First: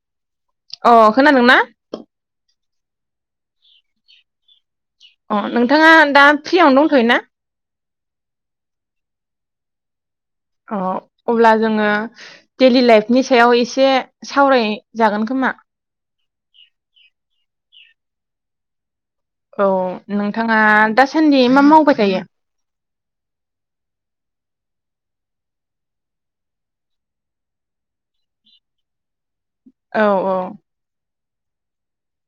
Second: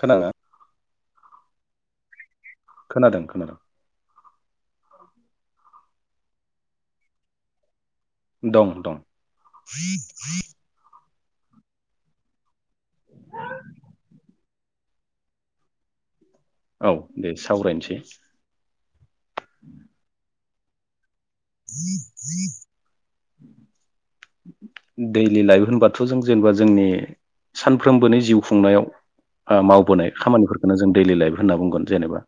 खोनाङा [inaudible] अ' खोनादोंना? खोनादों खोनादों। अ' नोंथाङा दा फ्रियावनो दंथ'यो ना? दं दं। अ। अब्ला जोंङो डेलि लाइफनि सायाव एसे सावराय जागोन खोमा औ दे सावरायनोसै। औ नों थांङा दासा सान्दि मा मावबाय थायो? दैलि लाइफ होनबाथ' जों जेनेबा जोंनि सानफ्रोमबोनि जिउ खुंनायाव ओ औ मावबोनाय खामानिफोरखौनो जों दैलि लाइफ होनना बुंगोन जेनेबा।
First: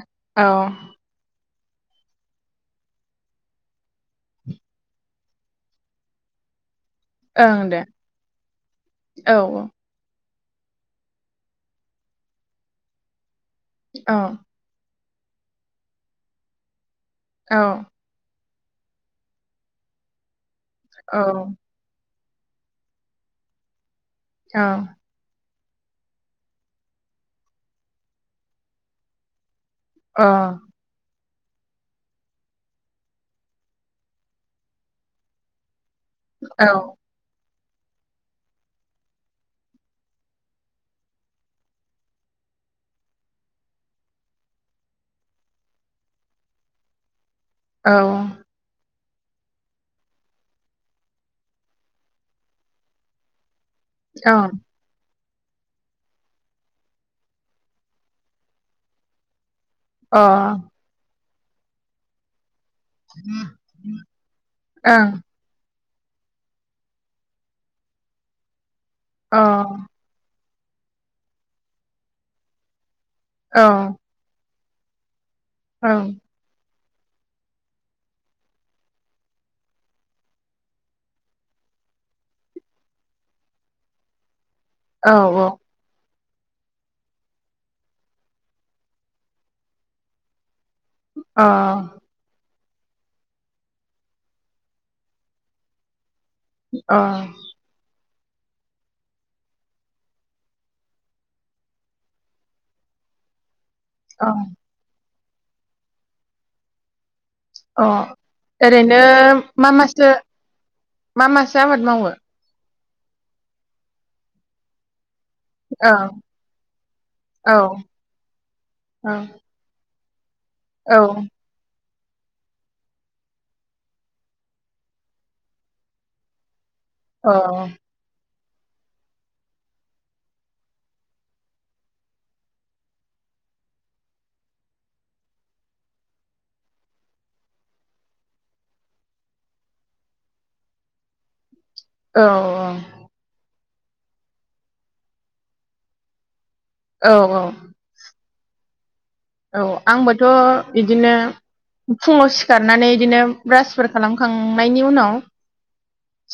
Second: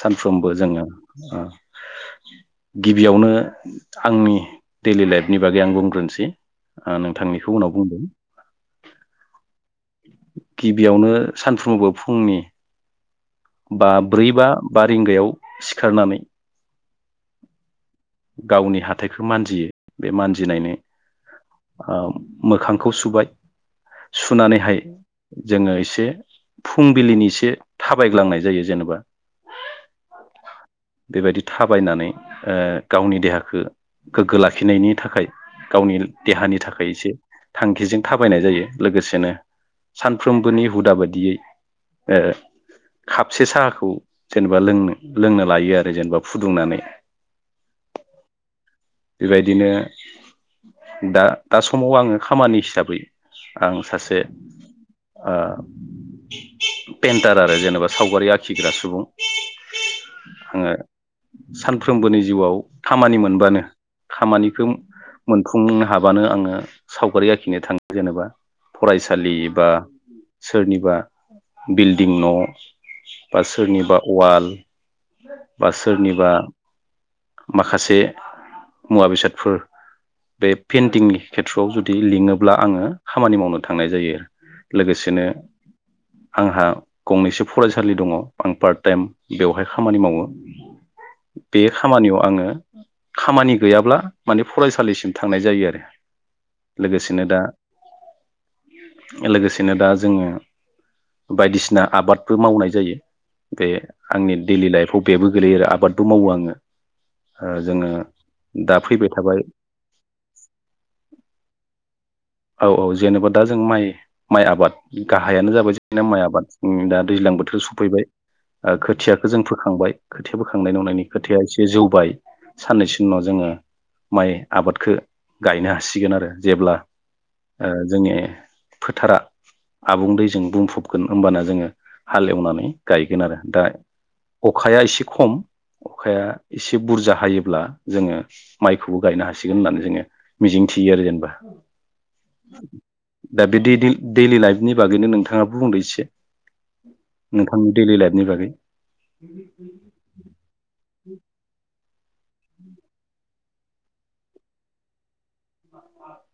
सानफ्रोमबो जोंङो औ ओ गिबियावनो आंनि दैलि लाइफनि बागै आं बुंग्रोनोसै। ओ नोंथांनिखौ ओं उनाव दे बुंदों औ औ। गिबियावनो सानफ्रोमबो फुंनि बा औ ब्रै बा रिंगायाव सिखारनानै औ। गावनि हाथायखो मानजियो बे मानजिनायनि औ ओम। मोखांखौ सुबाय औ अ सुनानैहाय जोंङो इसे फुंबिलिनि इसे थाबायग्लांनाय जायो जेनेबा। अ। बेबायदि थाबायनानै ओ गावनि देहाखौ गोग्गो लाखिनायनि थाखाय गावनि देहानि औ थाखाय इसे थांखिजों थाबायनाय जायो लोगोसेनो सानफ्रोमबोनि हुदा बायदियै ओ खापसे साहाखौ जेनेबा लोंनो लोंनो लायो आरो जेनेबा फुदुंनानै। औ। बेबायदिनो दा दा समाव आंङो खामानि हिसाबै आं सासे ओ पेन्टार आरो जेनेबा सावगारि आखिग्रा सुबुं। अ। आङो सानफ्रोमबोनि जिउआव खामानि मोनबानो खामानिखौ ओं अ मोनफुंनो हा बानो आंङो सावगारि आखिनो थांङो जेनोबा। फरायसालि औ बा सोरनिबा बिल्डिं न' बा सोरनिबा अवाल बा ओं औ सोरनिबा माखासे मुवा बेसादफोर बे पेइन्टिंनि खेथ्र'आव जुदि लिङोब्ला आङो खामानि मावनो थांनाय जायो लोगोसेनो औ आंहा गंनैसो फरायसालि दङ आं पार्ट टाइम बेवहाय खामानि मावो अ बे खामानियाव आङो खामानि गैयाब्ला माने फरायसालिसिम थांनाय जायो आरो अ लोगोसेनो दा लोगोसेनो दा जोङो बायदिसिना आबादबो मावनाय जायो बे अ आंनि डेलि लाइफआव बेबो गोलैयो आरो आबादबो मावो आङो ओ अ जोङो दा ओरैनो फैबाय थाबाय मा मासो मा मासो आबाद मावो? औ औ जेनेबा दा जों माइ माइ आबाद गाहायानो जाबाय औ जोंना माइ आबाद उम दा दैज्लां बोथोरखौ सफैबाय ओ औ खोथियाखौ जों फोखांबाय खोथिया बोखांनाय नंनायनि खोथाया एसे जौबाय साननैसोनि उनाव जोङो माइ आबादखौ गायनो हासिगोन आरो जेब्ला ओ औ जोंनि फोथारा आबुं दैजों बुंफबगोन हबाना जोङो हाल एवनानै गायगोन आरो दा अखाया एसे खम अखाया एसे बुरजा हायोब्ला जोङो माइखौबो गायनो हासिगोन होननानै जोङो मिजिं थियो आरो जेनेबा औ औ दा बे डेलि डेलि लाइफनि बागैनो नोंथाङाबो बुंदो एसे औ नोंथांनि दैलि लाइफनि बागै [inaudible] औ आंबोथ' बिदिनो फुङाव सिखारनानै बिदिनो ब्रासफोर खालामखांनायनि उनाव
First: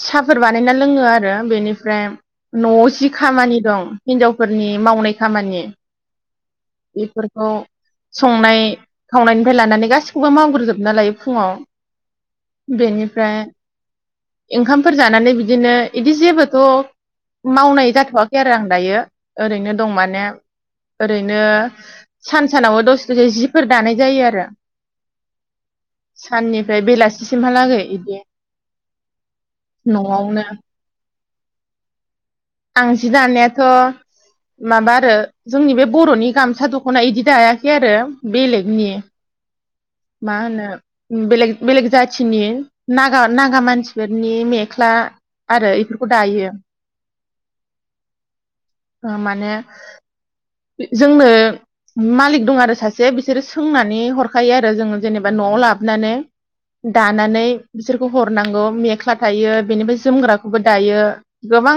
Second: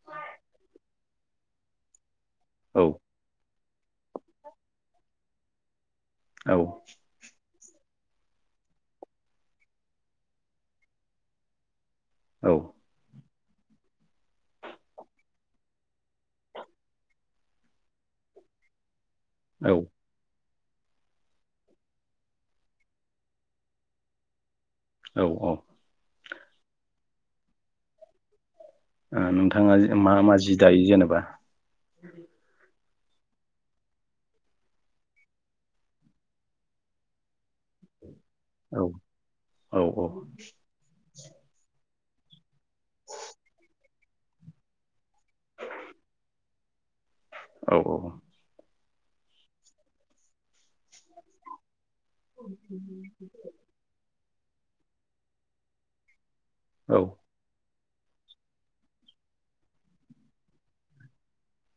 साहाफोर बानायना लोङो आर आरो बेनिफ्राय औ न'आव जि खामानि दं हिनजावफोरनि मावनाय खामानि औ एफोरखौ संनाय खावनायनिफ्राय लानानै गासिखौबो मावग्रोजोब ना लायो फुङाव औ बेनिफ्राय ओंखामफोर जानानै बिदिनो बिदि जेबोथ' मावनाय जाथ'वाखै आरो आं दायो। ओरैनो औ दं माने। ओरैनो सानसे सानावबो दसे दसे जिफोर दानाय जायो आरो। औ औ। साननिफ्राय बेलासिसिमहालागै बिदि। नोंथाङा मा मा जि दायो जेनेबा? आं जि दानायाथ' माबा आरो जोंनि बे बर'नि गामसा दख'ना इदि दायाखै आरो। औ बेलेगनि औ औ मा होनो- बेलेग बेलेग जाथिनि नागा नागा मानसिफोरनि मेख्ला आरो बेफोरखौ दायो। औ औ। औ माने जोंनो मालिक दं आरो सासे बिसोरो सोंनानै हर थाखायो आरो जोङो जेनेबा न'आव लाबोनानै। औ दानानै। बिसोरखौ हरनांगौ मेख्ला थायो बेनिफ्राय जोमग्राखौबो दायो। गोबां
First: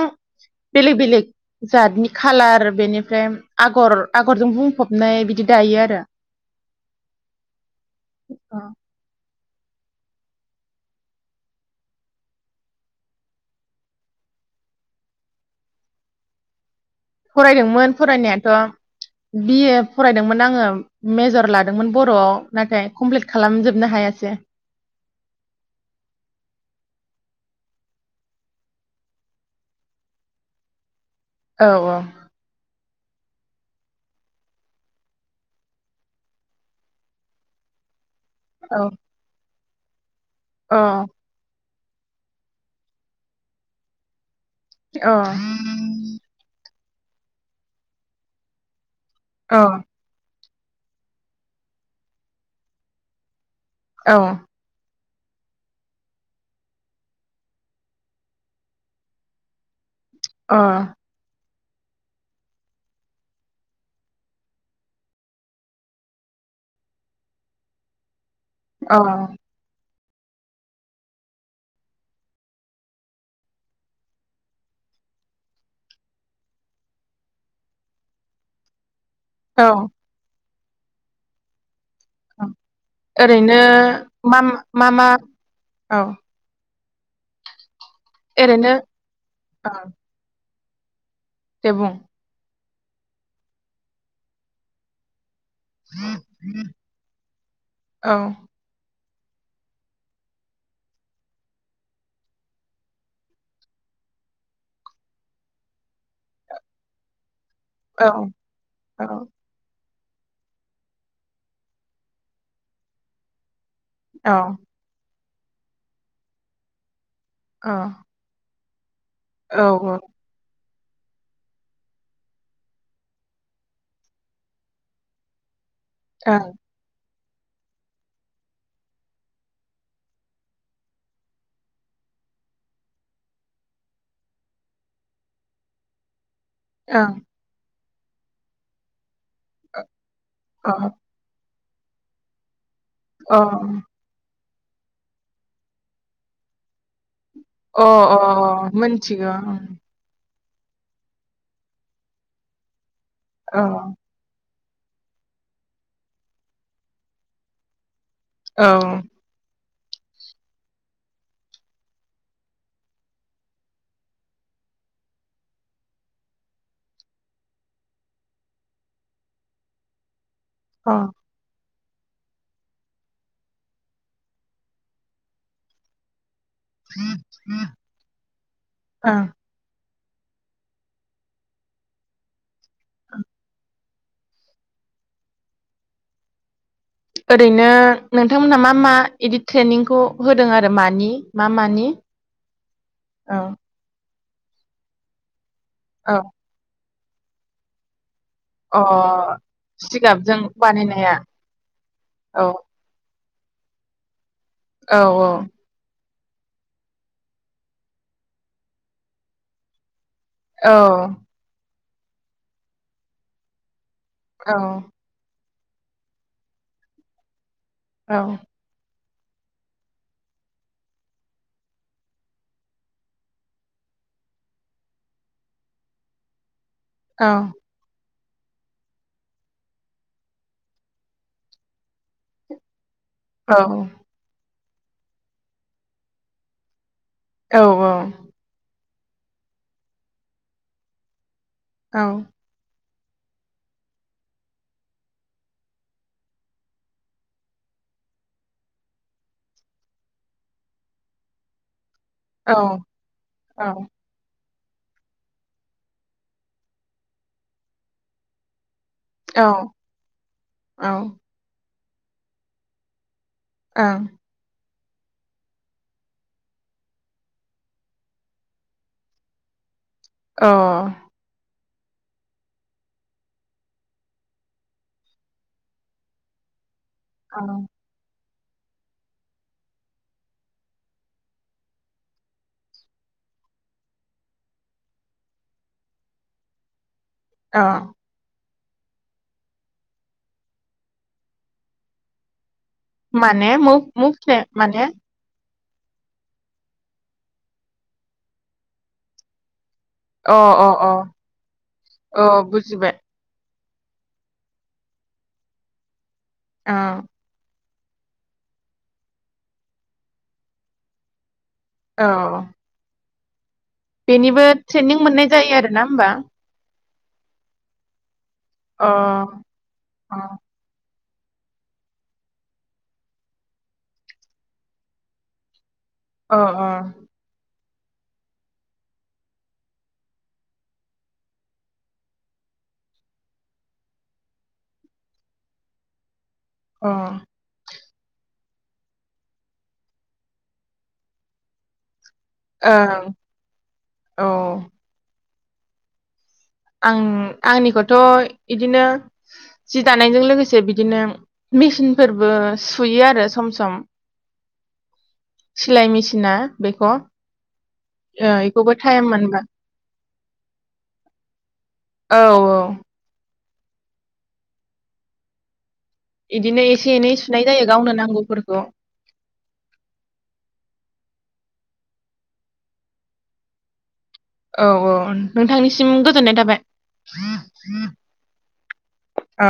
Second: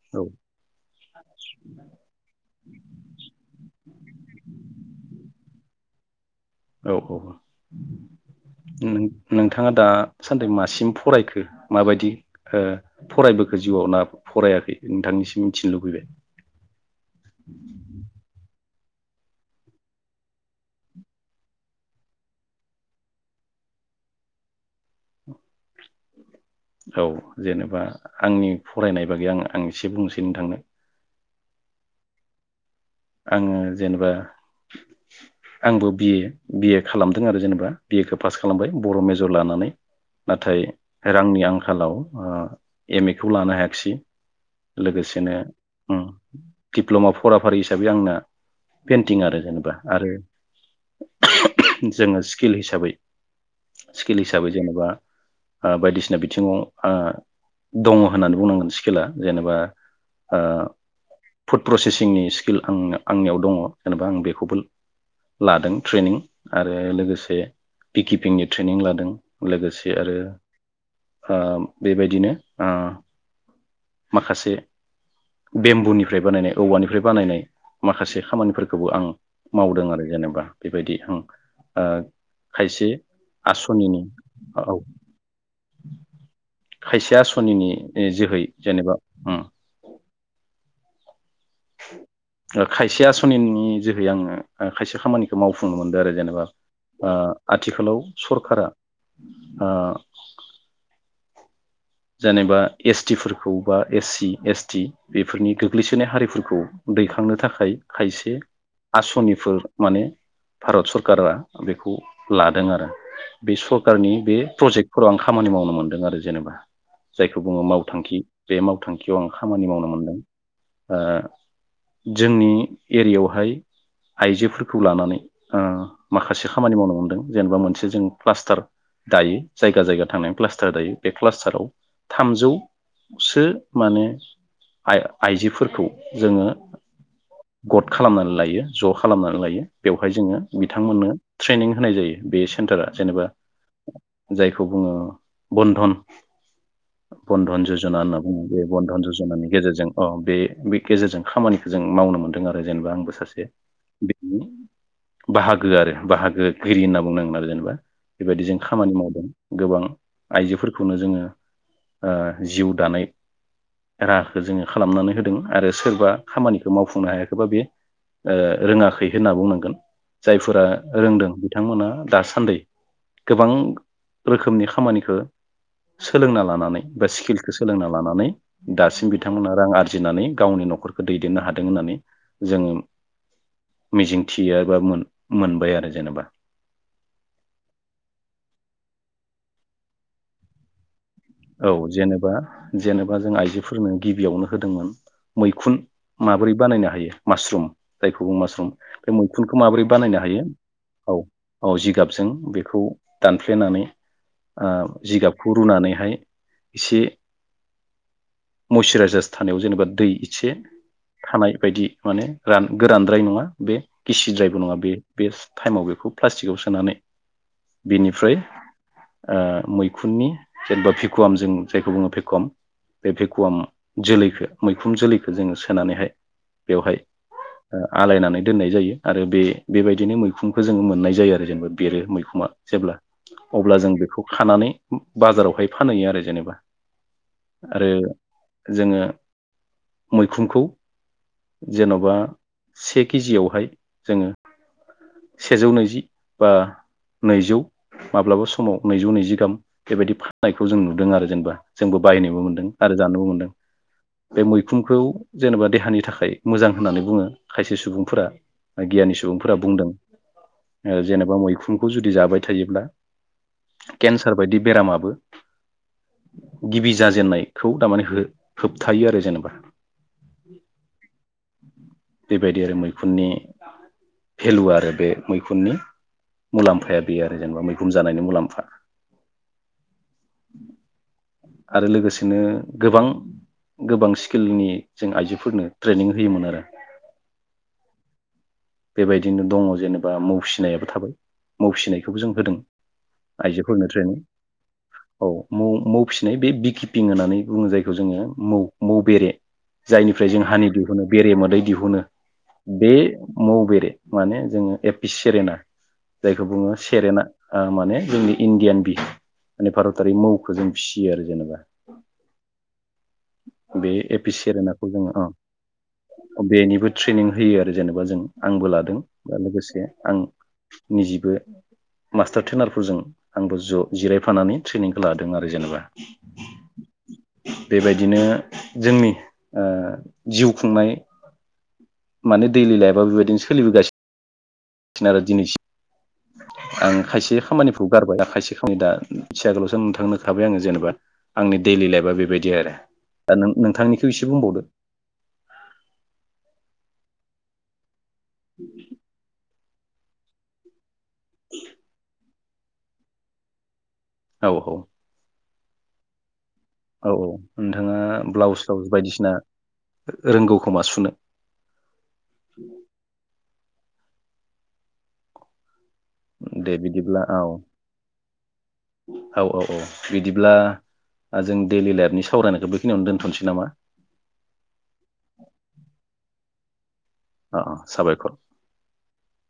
बेलेग बेलेग जातनि खालार बेनिफ्राय आगर आगरजों बुंफबनाय बिदि दायो आरो। औ औ नों नोंथाङा दासान्दि मासिम फरायखो माबायदि फरायबोखो जिउआव ना फरायाखै नोंथांनिसिम मिथिनो लुबैबाय? फरायदोंमोन फरायनायाथ'। बिए फरायदोंमोन आङो मेजर लादोंमोन बर'आव नाथाय कमप्लिट खालामजोबनो हायासै। औ जेनेबा आंनि फरायनाय बागै आं आं एसे बुंनोसै नोथांनो। औ औ। आङो जेनेबा आंबो बिए बिए खालामदों आरो जेनेबा। बि ए खौ पास खालामबाय औ बर' मेजर लानानै। नाथाय औ रांनि आंखाल आंखालाव एम ए खौ लानो हायाखिसै। औ लोगोसेनो ओम। दिप्ल'मा फराफारि हिसाबै आंना। पेइन्टिं आरो औ जेनेबा आरो जोङो स्किल हिसाबै। औ स्किल हिसाबै जेनेबा। ओ बायदिसिना बिथिङाव ओ दङ' होननानै बुंनांगोन स्किला जेनेबा। ओ अ फुड प्रसेसिंनि स्किल आं आंनियाव दङ जेनेबा आं बेखौबो लादों ट्रेनिं आरो लोगोसे बिकिपिंनि ट्रेनिं औ लादों लोगोसे आरो ओ बेबायदिनो ओ माखासे बेम्बुनिफ्राय बानायनाय औवानिफ्राय बानायनाय माखासे खामानिफोरखौबो आं मावदों आरो जेनेबा। बेबायदि हों औ ओरैनो आसनिनि माम औ मा मा औ खायसे आसनिनि। जोहै ओरैनो जेनेबा उम। औ दे बुं? ओ खायसे आसनिनि जोहै आङो ओ खायसे खामानि खौ मावफुंनो मोनदों आरो जेनेबा ओ आथिखालाव औ सरकारा ओ जेनेबा एस टि फोरखौ बा एस सि एस टि बेफोरनि गोग्लैसोनाय हारिफोरखौ दैखांनो था खाय औ खायसे औ आसनिफोर माने भारत सरकारा बेखौ लादों आरो बे सर कारनि औ बे प्रजेक्टफोराव आं खामानि मावनो मोनदों आरो जेनबा। जायखौ बुङो औ मावथांखि। बे मावथां खियाव आं औ खामानि ओं मावनो ओं मोनदों। ओ जोंनि एरियायावहाय आइजोफोरखौ लानानै ओ अ माखासे खामानि मावनो मोनदों। जेनेबा मोनसे जों प्लास्टार दायो जायगा जायगा थांनानै प्लास्टार दायो बे प्लास्टाराव थामजौ सो माने आइ आइजोफोरखौ जोङो ओं गद खालामनानै लायो ज खालामनानै लायो बेव हाय जोङो अ बिथांमोननो ट्रेनिं होनाय जायो बे सेन्टारा जेनेबा। जायखौ बुङो बन्धन बन्धन अ जजना होनना बुङो बे बन्धन मोनथिगौ जजनानि गेजेरजों अ बे बे गेजेरजों खामानिखौ जों मावनो मोनदों आरो जेनेबा आंबो सासे औ बिनि बाहागो आरो बाहागोगिरि होनना बुंनांगोन आरो जेनेबा बेबायदि जों औ खामानि मावदों। गोबां आइजोफोरखौनो जोङो ओ जिउ दानाय राहाखौ जोङो खालामनानै होदों आरो सोरबा खामानिखौ मावफुंनो हायाखैबा बे रोङाखै होनना बुंनांगोन जायफोरा अ ओं रोंदों बिथांमोना दासान्दै गोबां रोखोमनि खामानिखौ सोलोंना ला लानानै बा स्किलखौ सोलोंना लानानै दासिम बिथांमोना रां आरजि आरजिनानै गावनि नखरखौ दैदेननो हादों होननानै जोङो मिजिंथियो बा मोनबाय आरो जेनेबा ओरैनो नोंथांमोनहा मा मा बिदि ट्रेनिंखौ होदों आरो मानि? मा औ मानि जेनेबा जेनेबा जों औ आइजोफोरनो गिबियावनो होदोंमोन मैखुन औ माबोरै बानायनो हायो मास्रुम जायखौ मास्रुम अ बे मैखुनखौ माबोरै बानायनो जिगाबजों हायो बानायनाया औ औ जिगाबजों औ बेखौ दानफ्लेनानै ओ औ जिगाबखौ रुनानैहाय एसे मयस्चुराइजारस थानायाव जेनेबा दै एसे औ थानाय बायदि माने रान गोरानद्राय नङा बे औ गिसिद्रायबो नङा बे बेस्ट टाइमाव बेखौ प्लास्टिकआव सोनानै औ बेनिफ्राय ओ मैखुननि जेनेबा भेकुवाम जों जायखौ बुङो भेकुवाम बे भेकुवाम जोलैखौ मैखुन जोलैखौ जोङो सोनानैहाय बेवहाय औ आलायनानै दोननाय जायो आरो बेबायदिनो मैखुनखौ जोङो मोननाय जायो आरो जेनेबा बेरो मैखुङा जेब्ला औ अब्ला जों बेखौ खानानै बाजारावहाय फानहैयो आरो जेनेबा औ आरो जोङो मैखुनखौ औ जेनबा से केजियावहाय जोंङो सेजौ नैजि बा नैजौ माब्लाबा समाव नैजौ नैजि गाहाम बेबायदि फाननायखौ जों नुदों आरो जेनेबा। जोंबो बायनोबो मोनदों ओं आरो जानोबो मोनदों। बे मैखुनखौ जेनेबा देहानि थाखाय मोजां होननानै बुंङो खायसे सुबुंफोरा। गियानि सुबुंफोरा बुंदों। जेनेबा मैखुन खौ जुदि जाबाय थायोब्ला केन्सार बायदि बेरामाबो गिबि जाजेननायखौ थारमाने हो-होबथायो आरो जेनेबा। अ बेबायदि आरो मैखुननि भेलु आरो बे मैखुननि मुलाम फाया बेयो अ आरो जेनेबा मैखुन जानायनि मुलाम आरो लोगोसेनो गोबां गोबां स्किलनि जों आइजोफोरनो ट्रेनिं होयोमोन आरो। अ बेबायदिनो दंङ। जेनेबा मौ फिनाय थाबाय मौ फिनायखौबो जों होदों। माने आइजोफोरनो मौ-मौ ट्रेनिं माने? औ मौ मौ फिसिनाय बे बि किपिं होननानै बुंङो जायखौ जोंङो मौ मौ बेरे। जायनिफ्राय अ जों हानि अ दिहुनो बेरे मोदै दिहुनो अ बे बुजिबाय मौ बे बे माने जोंङो बे बि सिरिना जायखौ बुंङो ओ सेरेना। ओ माने जोंनि इण्डियान बि माने भारतारि मौखौ जों फियो आरो जेनेबा। औ बे एपिस बेनिबो सेरेनाखौ ट्रेनिं जोङो मोननाय जायो आरोना होमबा? अ बेनिबो ट्रेनिं होयो आरो जेनेबा जों। आंबो अ लादों दा लोगोसे आं अ निजिबो मास्टार ट्रेनारफोरजों आंबो ज' जिरायफानानै ट्रेनिंखौ लादों आरो जेनेबा। अ बेबायदिनो जोंनि ओ जिउ खुंनाय माने दैलि लाइफा बेबायदिनो सोलिबोगासिनो। सिनो आरोरो दिनैसि अ आं खायसे खामानि [unintelligible] खायसे दा एसे आगोलावसो नोंथांनो खोथाबाय आङो जेनेबा आंनि दैलि लाइफा बे बेबायदि आरो ओं दा नों नोंथांनिखौ इसे औ बुंबावदो। आं आंनिखौ थ' इदिनो। जि दानायजों लोगोसे बिदिनो मिसिन फोरबो सुयो आरो सम- सम। औ औ। सिलाय मेसिना औ औ नोथांङा ब्लाउस इखौबो साउस टाइम बायदिसिना मोनबा रोंगौ खोमा सुनो। औ औ इदिनो दे एसे एनै बिदिब्ला औ सुनाय जायो गावनो नांगौफोरखौ। ओ जों दैलि लाइफनि सावरायनायखौ बेखिनियावनो दोनथ'नोसै नामा? औ औ नोंथांनिसिम गोजोननाय थाबाय। अ अ साबायखर [inaudible] ओ